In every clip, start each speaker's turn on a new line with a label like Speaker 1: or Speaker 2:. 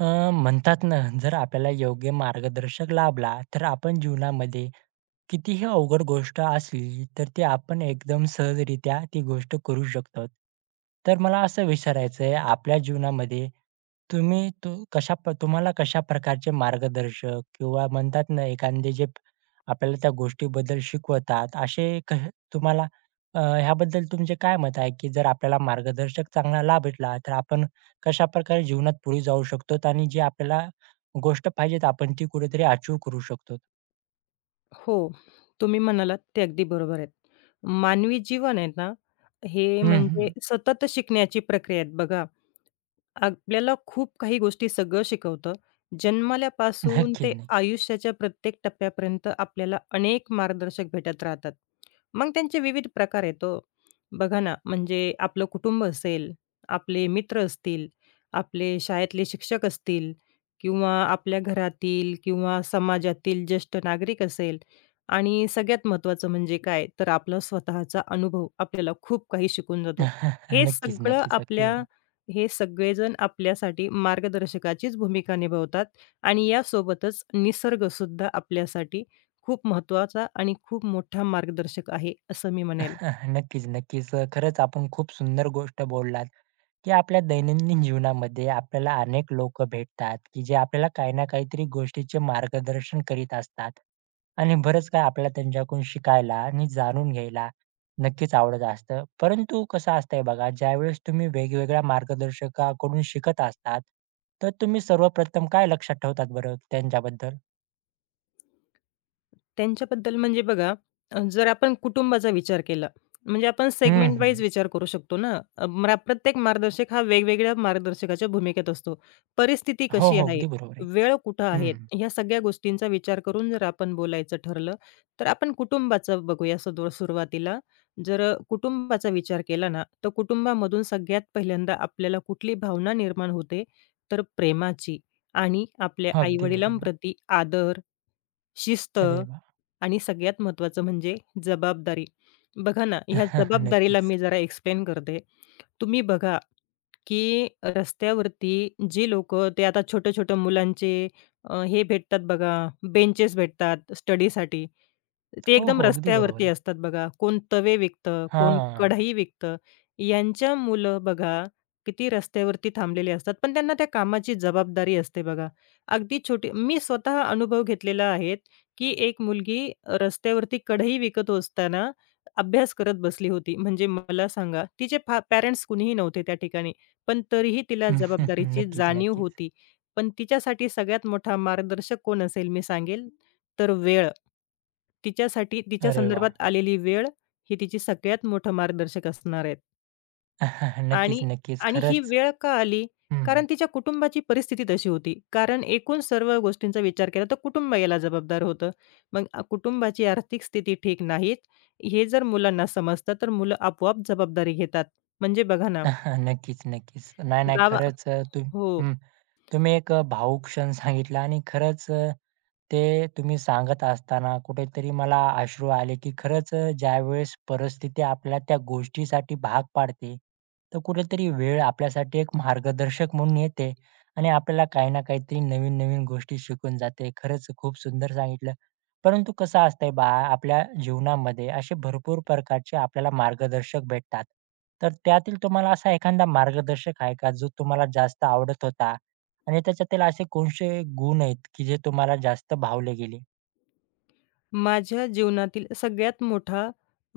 Speaker 1: अ, म्हणतात ना, जर आपल्याला योग्य मार्गदर्शक लाभला, तर आपण जीवनामध्ये कितीही अवघड गोष्ट असली, तर ती आपण एकदम सहजरित्या ती गोष्ट करू शकतो. तर मला असं विचारायचं आहे, आपल्या जीवनामध्ये तुम्ही तू कशा प तुम्हाला कशा प्रकारचे मार्गदर्शक किंवा म्हणतात ना, एखादे आपल्याला त्या गोष्टीबद्दल शिकवतात, असे क तुम्हाला ह्याबद्दल तुमचे काय मत आहे, की जर आपल्याला मार्गदर्शक चांगला लाभला, तर आपण कशाप्रकारे जीवनात पुढे जाऊ शकतो आणि जी आपल्याला गोष्ट पाहिजे, आपण ती कुठेतरी अचीव्ह करू शकतो?
Speaker 2: हो. तुम्ही म्हणालात ते अगदी बरोबर आहेत. मानवी जीवन आहे ना, हे
Speaker 1: हं,
Speaker 2: म्हणजे
Speaker 1: हं.
Speaker 2: सतत शिकण्याची प्रक्रिया आहे बघा. आपल्याला खूप काही गोष्टी सगळं शिकवतं. जन्मल्यापासून
Speaker 1: नक्कीच
Speaker 2: ते
Speaker 1: नाही.
Speaker 2: आयुष्याच्या प्रत्येक टप्प्यापर्यंत आपल्याला अनेक मार्गदर्शक भेटत राहतात. मग त्यांचे विविध प्रकार आहेत ओ. बघा ना, म्हणजे आपलं कुटुंब असेल, आपले मित्र असतील, आपले शाळेतले शिक्षक असतील किंवा आपल्या घरातील किंवा समाजातील ज्येष्ठ नागरिक असेल आणि सगळ्यात महत्त्वाचं म्हणजे काय, तर आपला स्वतःचा अनुभव आपल्याला खूप काही शिकून जातो. हे
Speaker 1: नक्कीच,
Speaker 2: सगळं
Speaker 1: नक्कीच. अगदी
Speaker 2: आपल्या
Speaker 1: बरोबर.
Speaker 2: हे सगळेजण आपल्यासाठी मार्गदर्शकाचीच भूमिका निभावतात आणि यासोबतच निसर्गसुद्धा आपल्यासाठी खूप महत्त्वाचा आणि खूप मोठा मार्गदर्शक आहे, असं मी म्हणेल.
Speaker 1: नक्कीच. खरंच आपण खूप सुंदर गोष्ट बोललात, की आपल्या दैनंदिन जीवनामध्ये आपल्याला अनेक लोकं भेटतात, की जे आपल्याला काही ना काहीतरी गोष्टीचे मार्गदर्शन करीत असतात. आणि बरंच काही आपल्याला त्यांच्याकडून शिकायला आणि जाणून घ्यायला नक्कीच आवडत असतं. परंतु कसं असतंय बघा, ज्यावेळेस तुम्ही वेगवेगळ्या मार्गदर्शकाकडून शिकत असतात, तर तुम्ही सर्वप्रथम काय लक्षात ठेवतात बरं त्यांच्याबद्दल?
Speaker 2: त्यांच्याबद्दल म्हणजे बघा, जर आपण कुटुंबाचा विचार केला, म्हणजे आपण
Speaker 1: हं,
Speaker 2: सेगमेंट वाईज
Speaker 1: हं.
Speaker 2: विचार करू शकतो ना. अ, म्रा प्रत्येक मार्गदर्शक हा वेगवेगळ्या मार्गदर्शकाच्या भूमिकेत असतो. परिस्थिती
Speaker 1: हो,
Speaker 2: कशी
Speaker 1: हो.
Speaker 2: आहे,
Speaker 1: अगदी बरोबर आहे.
Speaker 2: वेळ कुठं आहे,
Speaker 1: हं.
Speaker 2: ह्या सगळ्या गोष्टींचा विचार करून जर आपण बोलायचं ठरलं, तर आपण कुटुंबाचं बघूया सुरुवातीला. जर कुटुंबाचा विचार केला ना, तर कुटुंबामधून सगळ्यात पहिल्यांदा आपल्याला कुठली भावना निर्माण होते, तर प्रेमाची. आणि आपल्या
Speaker 1: अगदी बरोबर.
Speaker 2: आई-वडिलांप्रती आदर, शिस्त
Speaker 1: अरे वाह!
Speaker 2: आणि सगळ्यात महत्त्वाचं म्हणजे जबाबदारी. बघा ना, ह्या जबाबदारीला
Speaker 1: नक्कीच.
Speaker 2: मी जरा एक्सप्लेन करते. तुम्ही बघा, की रस्त्यावरती जी लोक ते आता छोट्या-छोट्या मुलांचे अ, हे भेटतात बघा, बेंचेस भेटतात स्टडीसाठी. ते
Speaker 1: हो,
Speaker 2: एकदम
Speaker 1: हो. अगदी बरोबर
Speaker 2: रस्त्यावरती
Speaker 1: आहे.
Speaker 2: असतात बघा. कोण तवे विकतं, कोण
Speaker 1: हां.
Speaker 2: कढई विकतं. यांच्या मुलं बघा किती रस्त्यावरती थांबलेले असतात. पण त्यांना त्या कामाची जबाबदारी असते बघा. अगदी छोटी मी स्वतः अनुभव घेतलेला आहे, की एक मुलगी रस्त्यावरती कढई विकत असताना अभ्यास करत बसली होती. म्हणजे मला सांगा, तिचे पॅरेंट्स कुणीही नव्हते त्या ठिकाणी. पण तरीही तिला जबाबदारीची
Speaker 1: नक्कीच,
Speaker 2: जाणीव
Speaker 1: नक्कीच.
Speaker 2: होती. पण तिच्यासाठी सगळ्यात मोठा मार्गदर्शक कोण असेल मी सांगेल, तर वेळ. तिच्यासाठी तिच्या
Speaker 1: अरे वाह!
Speaker 2: संदर्भात आलेली वेळ ही तिची सगळ्यात मोठं मार्गदर्शक असणार आहेत.
Speaker 1: नक्कीच,
Speaker 2: आणि
Speaker 1: नक्कीच.
Speaker 2: आणि ही
Speaker 1: खरंच.
Speaker 2: वेळ का आली?
Speaker 1: हं.
Speaker 2: कारण तिच्या कुटुंबाची परिस्थिती तशी होती. कारण एकूण सर्व गोष्टींचा विचार केला तर कुटुंब याला जबाबदार होतं. मग कुटुंबाची आर्थिक स्थिती ठीक नाहीत, हे जर मुलांना समजतं, तर मुलं आपोआप जबाबदारी घेतात. म्हणजे बघा ना,
Speaker 1: नक्कीच. नाही.
Speaker 2: गावा
Speaker 1: खरंच तू
Speaker 2: हो.
Speaker 1: हं. तुम्ही एक भावूक क्षण सांगितला आणि खरंच ते तुम्ही सांगत असताना कुठेतरी मला अश्रू आले, की खरंच ज्यावेळेस परिस्थिती आपल्याला त्या गोष्टीसाठी भाग पाडते, तर कुठेतरी वेळ आपल्यासाठी एक मार्गदर्शक म्हणून येते आणि आपल्याला काही ना काहीतरी नवीन-नवीन गोष्टी शिकून जाते. खरंच खूप सुंदर सांगितलं. परंतु कसं असतंय पहा आपल्या जीवनामध्ये असे भरपूर प्रकारचे आपल्याला मार्गदर्शक भेटतात. तर त्यातील तुम्हाला असा एखादा मार्गदर्शक आहे का जो तुम्हाला जास्त आवडत होता? आणि त्याच्यातील असे कोणते गुण आहेत की जे तुम्हाला जास्त भावले गेले?
Speaker 2: माझ्या जीवनातील सगळ्यात मोठा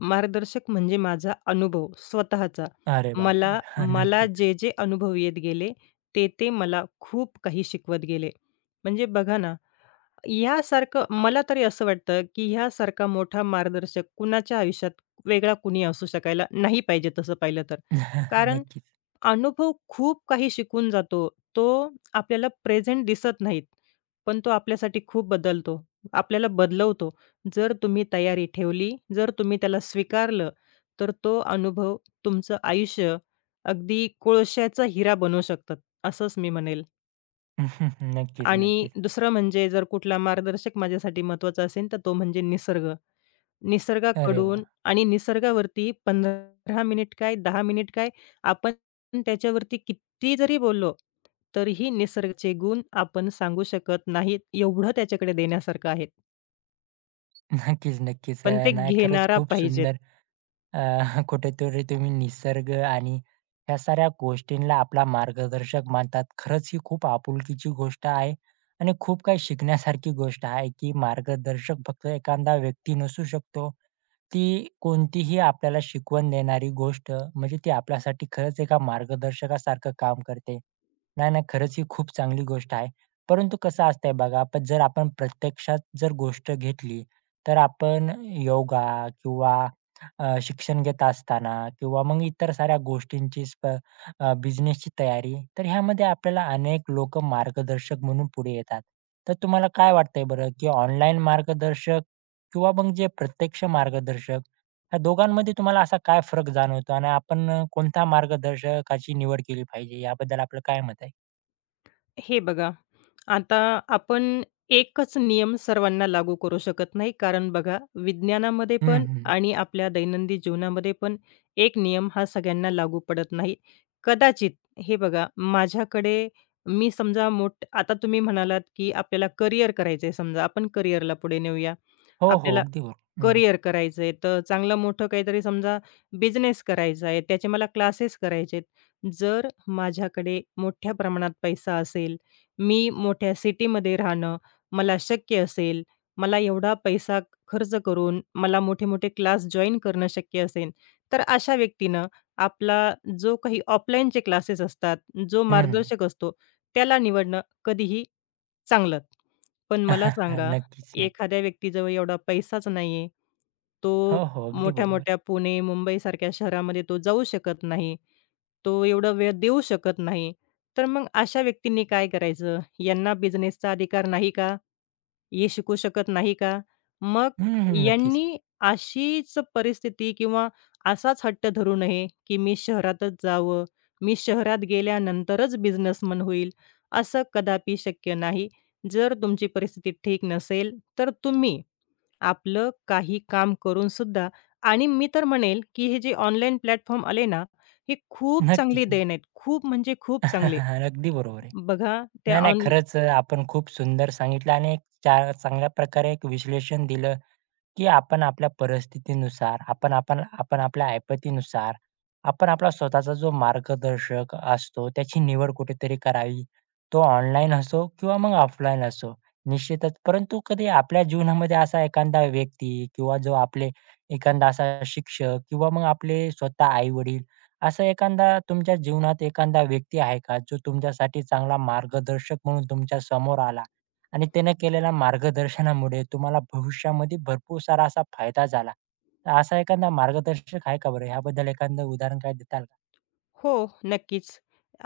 Speaker 2: मार्गदर्शक म्हणजे माझा अनुभव स्वतःचा.
Speaker 1: अरे बापरे!
Speaker 2: मला
Speaker 1: हां,
Speaker 2: मला
Speaker 1: नक्कीच.
Speaker 2: जे अनुभव येत गेले, ते मला खूप काही शिकवत गेले. म्हणजे बघा ना ह्यासारखं मला तरी असं वाटतं, की ह्यासारखा मोठा मार्गदर्शक कुणाच्या आयुष्यात वेगळा कुणी असू शकायला नाही पाहिजे तसं पाहिलं तर. कारण
Speaker 1: नक्कीच.
Speaker 2: अनुभव खूप काही शिकून जातो. तो आपल्याला प्रेझेंट दिसत नाहीत, पण तो आपल्यासाठी खूप बदलतो. आपल्याला बदलवतो. जर तुम्ही तयारी ठेवली, जर तुम्ही त्याला स्वीकारलं, तर तो अनुभव तुमचं आयुष्य अगदी कोळशाचा हिरा बनवू शकतात, असंच मी म्हणेल.
Speaker 1: नक्कीच,
Speaker 2: आणि
Speaker 1: नक्कीच.
Speaker 2: दुसरं म्हणजे जर कुठला मार्गदर्शक माझ्यासाठी महत्त्वाचा असेल, तर तो म्हणजे निसर्ग.
Speaker 1: अरे वाह!
Speaker 2: निसर्गाकडून आणि निसर्गावरती 15 मिनिट काय, 10 मिनिट काय, आपण त्याच्यावरती किती जरी बोललो, तरीही निसर्गाचे गुण आपण सांगू शकत नाहीत. एवढं त्याच्याकडे देण्यासारखं आहे.
Speaker 1: नक्कीच.
Speaker 2: पण ते
Speaker 1: नाही खरंच
Speaker 2: घेणारा
Speaker 1: खूप
Speaker 2: पाहिजेत.
Speaker 1: सुंदर अ, कुठेतरी तुम्ही निसर्ग आणि ह्या साऱ्या गोष्टींना आपला मार्गदर्शक मानतात. खरंच ही खूप आपुलकीची गोष्ट आहे आणि खूप काही शिकण्यासारखी गोष्ट आहे की मार्गदर्शक फक्त एखादा व्यक्ती नसू शकतो. ती कोणतीही आपल्याला शिकवण देणारी गोष्ट म्हणजे ती आपल्यासाठी खरंच एका मार्गदर्शकासारखं काम करते. नाही, खरंच ही खूप चांगली गोष्ट आहे. परंतु कसं असतंय बघा, पण जर आपण प्रत्यक्षात जर गोष्ट घेतली, तर आपण योगा किंवा शिक्षण घेत असताना किंवा मग इतर साऱ्या गोष्टींची स्प बिझनेसची तयारी, तर ह्यामध्ये आपल्याला अनेक लोकं मार्गदर्शक म्हणून पुढे येतात. तर तुम्हाला काय वाटतंय बरं, की ऑनलाईन मार्गदर्शक किंवा मग जे प्रत्यक्ष मार्गदर्शक, ह्या दोघांमध्ये तुम्हाला असा काय फरक जाणवतो आणि आपण कोणत्या मार्गदर्शकाची निवड केली पाहिजे याबद्दल आपलं काय मत आहे?
Speaker 2: हे बघा, आता आपण एकच नियम सर्वांना लागू करू शकत नाही. कारण बघा, विज्ञानामध्ये
Speaker 1: हं,
Speaker 2: पण
Speaker 1: हं.
Speaker 2: आणि आपल्या दैनंदिन जीवनामध्ये पण एक नियम हा सगळ्यांना लागू पडत नाही. कदाचित हे बघा, माझ्याकडे मी समजा मोठ आता तुम्ही म्हणालात, की आपल्याला करियर करायचंय समजा, आपण करियरला पुढे नेऊया.
Speaker 1: हो.
Speaker 2: आपल्याला
Speaker 1: अगदी बरोबर. हं.
Speaker 2: करियर करायचं आहे, तर चांगलं मोठं काहीतरी समजा बिझनेस करायचा आहे, त्याचे मला क्लासेस करायचे आहेत. जर माझ्याकडे मोठ्या प्रमाणात पैसा असेल, मी मोठ्या सिटीमध्ये राहणं मला शक्य असेल, मला एवढा पैसा खर्च करून मला मोठे-मोठे क्लास जॉइन करणं शक्य असेल, तर अशा व्यक्तीनं आपला जो काही ऑफलाईनचे क्लासेस असतात, जो
Speaker 1: हं.
Speaker 2: मार्गदर्शक असतो त्याला निवडणं कधीही चांगलं. पण मला सांगा
Speaker 1: नक्कीच.
Speaker 2: एखाद्या व्यक्तीजवळ एवढा पैसाच नाहीये. तो
Speaker 1: हो. अगदी बरोबर आहे.
Speaker 2: मोठ्या-मोठ्या पुणे, मुंबईसारख्या शहरामध्ये तो जाऊ शकत नाही. तो एवढा वेळ देऊ शकत नाही. तर मग अशा व्यक्तींनी काय करायचं? यांना बिझनेसचा अधिकार नाही का? हे शिकू शकत नाही का? मग
Speaker 1: हं. नक्कीच.
Speaker 2: यांनी अशीच परिस्थिती किंवा असाच हट्ट धरू नये, की मी शहरातच जावं, मी शहरात गेल्यानंतरच बिझनेसमन होईल, असं कदापि शक्य नाही. जर तुमची परिस्थिती ठीक नसेल, तर तुम्ही आपलं काही काम करून सुद्धा आणि मी तर म्हणेल, की हे जे ऑनलाईन प्लॅटफॉर्म आले ना, हे खूप
Speaker 1: नक्कीच.
Speaker 2: चांगली देण आहेत. खूप म्हणजे खूप चांगले.
Speaker 1: अगदी बरोबर आहे.
Speaker 2: बघा त्या
Speaker 1: नाही.
Speaker 2: ऑन
Speaker 1: खरंच आपण खूप सुंदर सांगितलं आणि एक चांगल्या प्रकारे एक विश्लेषण दिलं. की आपण आपल्या परिस्थितीनुसार, आपण आपण आपण आपल्या ऐपतीनुसार, आपण आपला स्वतःचा जो मार्गदर्शक असतो, त्याची निवड कुठेतरी करावी. तो ऑनलाईन असो किंवा मग ऑफलाईन असो. निश्चितच. परंतु कधी आपल्या जीवनामध्ये असा एखादा व्यक्ती किंवा जो आपले एखादा असा शिक्षक किंवा मग आपले स्वतः आई-वडील असा एखादा तुमच्या जीवनात एखादा व्यक्ती आहे का, जो तुमच्यासाठी चांगला मार्गदर्शक म्हणून तुमच्या समोर आला? आणि त्यानं केलेल्या मार्गदर्शनामुळे तुम्हाला भविष्यामध्ये भरपूर सारा असा फायदा झाला. तर असा एखादा मार्गदर्शक आहे का बरं? ह्याबद्दल एखादं उदाहरण काय देताल का?
Speaker 2: हो, नक्कीच.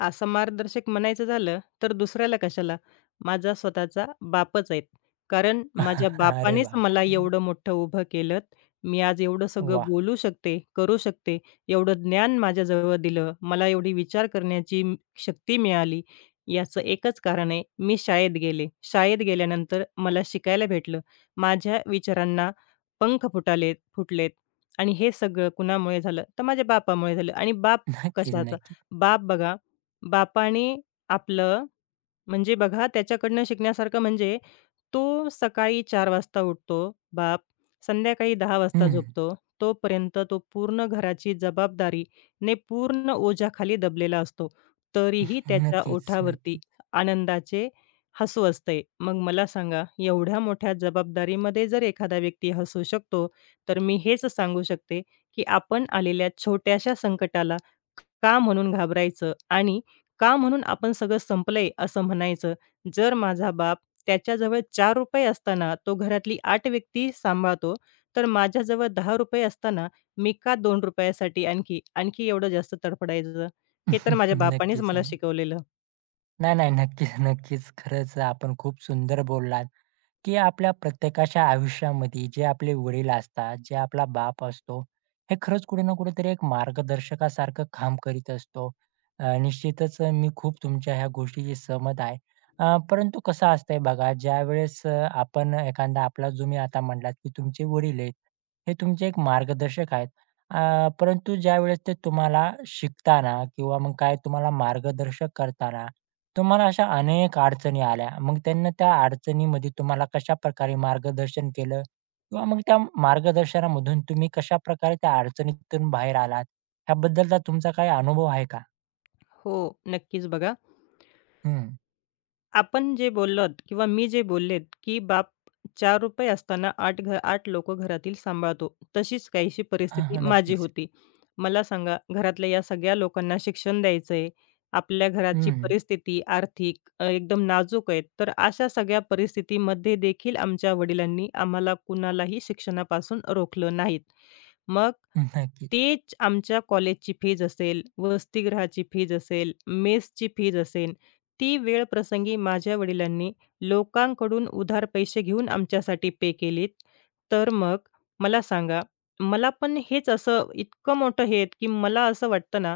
Speaker 2: असं मार्गदर्शक म्हणायचं झालं, तर दुसऱ्याला कशाला, माझा स्वतःचा बापच आहेत. कारण माझ्या
Speaker 1: अरे
Speaker 2: बापानेच मला
Speaker 1: बापरे!
Speaker 2: एवढं मोठं उभं केलंत. मी आज एवढं सगळं
Speaker 1: वाह!
Speaker 2: बोलू शकते, करू शकते, एवढं ज्ञान माझ्याजवळ दिलं, मला एवढी विचार करण्याची शक्ती मिळाली. याचं एकच कारण आहे, मी शाळेत गेले. शाळेत गेल्यानंतर मला शिकायला भेटलं. माझ्या विचारांना पंख फुटलेत आणि हे सगळं कुणामुळे झालं, तर माझ्या बापामुळे झालं आणि बाप
Speaker 1: नक्कीच,
Speaker 2: कशाचा?
Speaker 1: नक्कीच.
Speaker 2: बाप बघा, बापाने आपलं म्हणजे बघा त्याच्याकडनं शिकण्यासारखं म्हणजे तो सकाळी 4 वाजता उठतो बाप, संध्याकाळी 10 वाजता
Speaker 1: हं,
Speaker 2: झोपतो. तोपर्यंत तो पूर्ण घराची जबाबदारी पूर्ण ओझ्याखाली दबलेला असतो. तरीही त्याच्या
Speaker 1: नक्कीच,
Speaker 2: ओठावरती
Speaker 1: नक्कीच.
Speaker 2: आनंदाचे हसू असते. मग मला सांगा एवढ्या मोठ्या जबाबदारीमध्ये जर एखादा व्यक्ती हसू शकतो, तर मी हेच सांगू शकते, की आपण आलेल्या छोट्याशा संकटाला का म्हणून घाबरायचं आणि का म्हणून आपण सगळं संपलंय असं म्हणायचं. जर माझा बाप त्याच्याजवळ ₹4 असताना तो घरातली 8 व्यक्ती सांभाळतो, तर माझ्याजवळ ₹10 असताना मी का ₹2 साठी आणखी एवढं जास्त तडफडायचं? हे तर माझ्या बापानेच
Speaker 1: नक्कीच,
Speaker 2: मला
Speaker 1: नक्कीच.
Speaker 2: शिकवलेलं.
Speaker 1: नाही. नक्कीच. खरंच आपण खूप सुंदर बोललात. की आपल्या प्रत्येकाच्या आयुष्यामध्ये जे आपले वडील असतात, जे आपला बाप असतो, हे खरंच कुठे ना कुठेतरी एक मार्गदर्शकासारखं काम करीत असतो. निश्चितच मी खूप तुमच्या ह्या गोष्टीशी सहमत आहे. परंतु कसं असतंय बघा, ज्यावेळेस आपण एखादा आपला जो मी आता म्हटलात, की तुमचे वडील आहेत, हे तुमचे एक मार्गदर्शक आहेत. परंतु ज्यावेळेस ते तुम्हाला शिकताना किंवा मग काय तुम्हाला मार्गदर्शक करताना तुम्हाला अशा अनेक अडचणी आल्या. मग त्यांना त्या अडचणीमध्ये तुम्हाला कशाप्रकारे मार्गदर्शन केलं? किंवा मग त्या मार्गदर्शनामधून तुम्ही कशाप्रकारे त्या अडचणीतून बाहेर आलात? ह्याबद्दलचा तुमचा काही अनुभव आहे का?
Speaker 2: हो, नक्कीच बघा
Speaker 1: हं.
Speaker 2: आपण जे बोललात किंवा मी जे बोललेत, की "बाप ₹4 असताना 8 लोकं घरातील सांभाळतो." तशीच काहीशी
Speaker 1: हां,
Speaker 2: परिस्थिती
Speaker 1: हां.
Speaker 2: माझी
Speaker 1: नक्कीच.
Speaker 2: होती. मला सांगा, घरातल्या या सगळ्या लोकांना शिक्षण द्यायचं आहे. आपल्या
Speaker 1: हं,
Speaker 2: घराची
Speaker 1: हं.
Speaker 2: परिस्थिती आर्थिक एकदम नाजूक आहे. तर अशा सगळ्या परिस्थितीमध्ये देखील आमच्या वडिलांनी आम्हाला कुणालाही शिक्षणापासून रोखलं नाहीत. मग
Speaker 1: नक्कीच.
Speaker 2: तेच आमच्या कॉलेजची फीज असेल, वसतिगृहाची फीज असेल, मेसची फीज असेल ती वेळ प्रसंगी माझ्या वडिलांनी लोकांकडून उधार पैसे घेऊन आमच्यासाठी पे केलेत. तर मग मला सांगा, मला पण हेच असं इतकं मोठं हे आहेत, की मला असं वाटतं ना,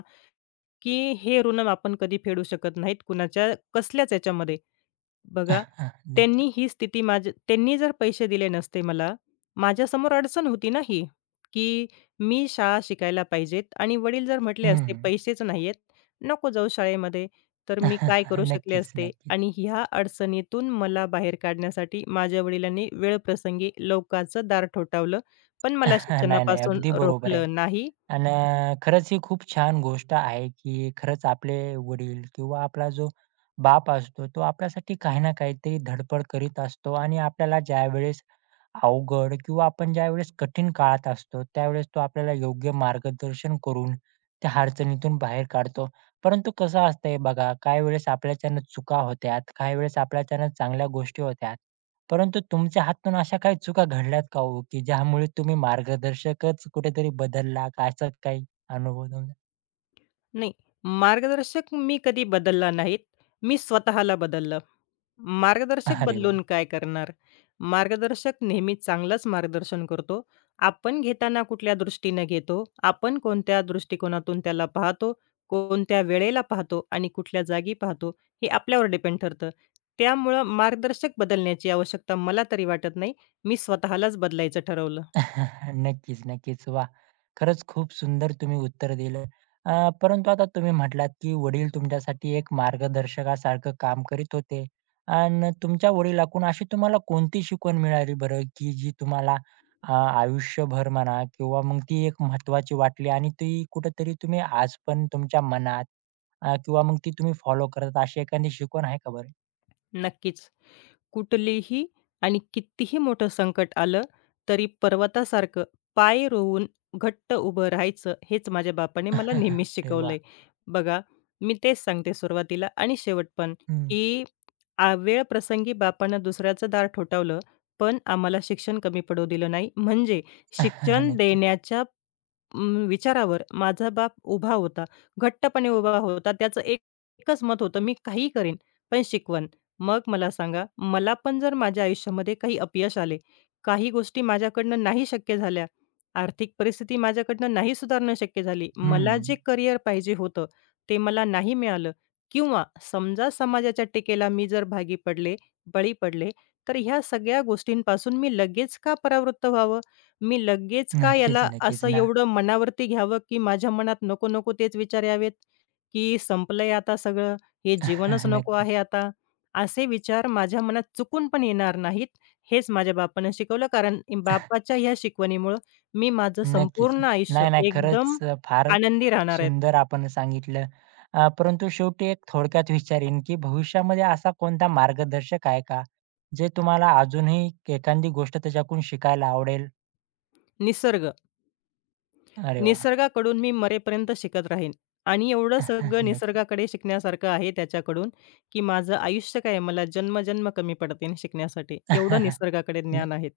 Speaker 2: की हे ऋण आपण कधी फेडू शकत नाहीत कुणाच्या कसल्याच याच्यामध्ये. बघा,
Speaker 1: नक्की.
Speaker 2: त्यांनी ही स्थिती माझ त्यांनी जर पैसे दिले नसते मला, माझ्यासमोर अडचण होती ना ही, की मी शाळा शिकायला पाहिजेत आणि वडील जर म्हटले असते, "पैसेच नाहीयेत, नको जाऊ शाळेमध्ये." तर मी काय करू शकले
Speaker 1: नक्कीच,
Speaker 2: असते?
Speaker 1: नक्कीच.
Speaker 2: आणि ह्या अडचणीतून मला बाहेर काढण्यासाठी माझ्या वडिलांनी वेळप्रसंगी टोकाचं दार ठोठावलं, पण मला
Speaker 1: नाही.
Speaker 2: शिक्षणापासून
Speaker 1: अगदी बरोबर आहे.
Speaker 2: रोखलं नाही.
Speaker 1: आणि खरंच ही खूप छान गोष्ट आहे, की खरंच आपले वडील किंवा आपला जो बाप असतो, तो आपल्यासाठी काही ना काहीतरी धडपड करीत असतो आणि आपल्याला ज्यावेळेस अवघड किंवा आपण ज्यावेळेस कठीण काळात असतो, त्यावेळेस तो आपल्याला योग्य मार्गदर्शन करून त्या अडचणीतून बाहेर काढतो. परंतु कसं असतंय बघा, काही वेळेस आपल्याच्यानं चुका होतात, काही वेळेस आपल्याच्यानं चांगल्या गोष्टी होतात. परंतु तुमच्या हातून अशा काही चुका घडल्यात का हो, की ज्यामुळे तुम्ही मार्गदर्शकच कुठेतरी बदलला का? असं काही अनुभव तुमचा?
Speaker 2: नाही, मार्गदर्शक मी कधी बदलला नाहीत, मी स्वतःला बदललं. मार्गदर्शक
Speaker 1: अरे वाह!
Speaker 2: बदलून काय करणार? मार्गदर्शक नेहमी चांगलंच मार्गदर्शन करतो. आपण घेताना कुठल्या दृष्टीने घेतो, आपण कोणत्या दृष्टिकोनातून त्याला पाहतो, कोणत्या वेळेला पाहतो आणि कुठल्या जागी पाहतो, हे आपल्यावर डिपेंड ठरतं. त्यामुळं मार्गदर्शक बदलण्याची आवश्यकता मला तरी वाटत नाही. मी स्वतःलाच बदलायचं ठरवलं.
Speaker 1: नक्कीच. वाह! खरंच खूप सुंदर तुम्ही उत्तर दिलं. परंतु आता तुम्ही म्हटलात, की वडील तुमच्यासाठी एक मार्गदर्शकासारखं काम करीत होते अन् तुमच्या वडिलांकडून अशी तुम्हाला कोणती शिकवण मिळाली बरं, की जी तुम्हाला अ, आयुष्यभर म्हणा किंवा मग ती एक महत्त्वाची वाटली आणि ती कुठेतरी तुम्ही आज पण तुमच्या मनात किंवा मग ती तुम्ही फॉलो करता अशी एखादी शिकवण आहे का बरं?
Speaker 2: नक्कीच. कुठलेही आणि कितीही मोठं संकट आलं, तरी पर्वतासारखं पाय रोवून घट्ट उभं राहायचं, हेच माझ्या बापाने मला नेहमीच
Speaker 1: अरे वाह!
Speaker 2: शिकवलंय. बघा, मी तेच सांगते सुरुवातीला आणि शेवट पण,
Speaker 1: हं.
Speaker 2: की वेळ प्रसंगी बापानं दुसऱ्याचं दार ठोठावलं, पण आम्हाला शिक्षण कमी पडू दिलं नाही. म्हणजे शिक्षण
Speaker 1: नक्कीच.
Speaker 2: देण्याच्या विचारावर माझा बाप उभा होता. घट्टपणे उभा होता. त्याचं एक एकच मत होतं, "मी काहीही करीन, पण शिकवण." मग मला सांगा, मला पण जर माझ्या आयुष्यामध्ये काही अपयश आले, काही गोष्टी माझ्याकडनं नाही शक्य झाल्या, आर्थिक परिस्थिती माझ्याकडनं नाही सुधारणं शक्य झाली, मला
Speaker 1: हं.
Speaker 2: जे करिअर पाहिजे होतं, ते मला नाही मिळालं किंवा समजा समाजाच्या टीकेला मी जर भागी पडले, बळी पडले, तर ह्या सगळ्या गोष्टींपासून मी लगेच का परावृत्त व्हावं? मी लगेच का
Speaker 1: नक्कीच,
Speaker 2: याला
Speaker 1: नक्कीच
Speaker 2: असं
Speaker 1: ना.
Speaker 2: एवढं मनावरती घ्यावं, की माझ्या मनात नको-नको तेच विचार यावेत, की संपलंय आता सगळं, हे जीवनच नको
Speaker 1: नक्कीच.
Speaker 2: आहे आता? असे विचार माझ्या मनात चुकून पण येणार नाहीत, हेच माझ्या बापानं शिकवलं. कारण बापाच्या ह्या शिकवणीमुळं मी माझं
Speaker 1: नक्कीच.
Speaker 2: संपूर्ण आयुष्य
Speaker 1: नाही. खरंच
Speaker 2: एकदम
Speaker 1: फार
Speaker 2: आनंदी राहणार आहे.
Speaker 1: सुंदर आपण सांगितलं. परंतु शेवटी एक थोडक्यात विचारीन, की भविष्यामध्ये असा कोणता मार्गदर्शक आहे का, जे तुम्हाला अजूनही एखादी गोष्ट त्याच्याकडून शिकायला आवडेल?
Speaker 2: निसर्ग,
Speaker 1: अरे वाह!
Speaker 2: निसर्गाकडून मी मरेपर्यंत शिकत राहीन आणि एवढं सगळं
Speaker 1: नक्कीच.
Speaker 2: निसर्गाकडे शिकण्यासारखं आहे त्याच्याकडून, की माझं आयुष्य काय मला जन्म-जन्म कमी पडतील शिकण्यासाठी. एवढं निसर्गाकडे ज्ञान
Speaker 1: नक्कीच,
Speaker 2: आहे.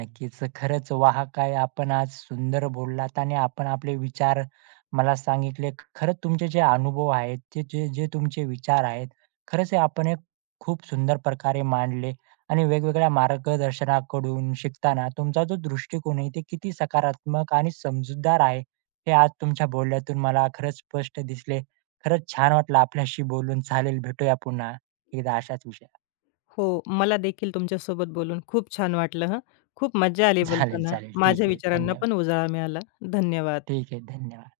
Speaker 1: नक्कीच. खरंच वाह! काय आपण आज सुंदर बोललात आणि आपण आपले विचार मला सांगितले. खरंच तुमचे जे अनुभव आहेत, ते जे जे तुमचे विचार आहेत, खरंच हे आपण एक खूप सुंदर प्रकारे मांडले आणि वेगवेगळ्या मार्गदर्शनाकडून शिकताना तुमचा जो दृष्टिकोन आहे, ते किती सकारात्मक आणि समजूतदार आहे, हे आज तुमच्या बोलण्यातून मला खरंच स्पष्ट दिसले. खरंच छान वाटलं आपल्याशी बोलून. चालेल, भेटूया पुन्हा एकदा अशाच विषयावर.
Speaker 2: हो, मला देखील तुमच्यासोबत बोलून खूप छान वाटलं हं. खूप मज्जा आली
Speaker 1: चालेल,
Speaker 2: बोलताना.
Speaker 1: चालेल.
Speaker 2: माझ्या
Speaker 1: ठीक आहे.
Speaker 2: विचारांना
Speaker 1: धन्यवाद.
Speaker 2: पण उजाळा मिळाला. धन्यवाद.
Speaker 1: ठीक आहे. धन्यवाद.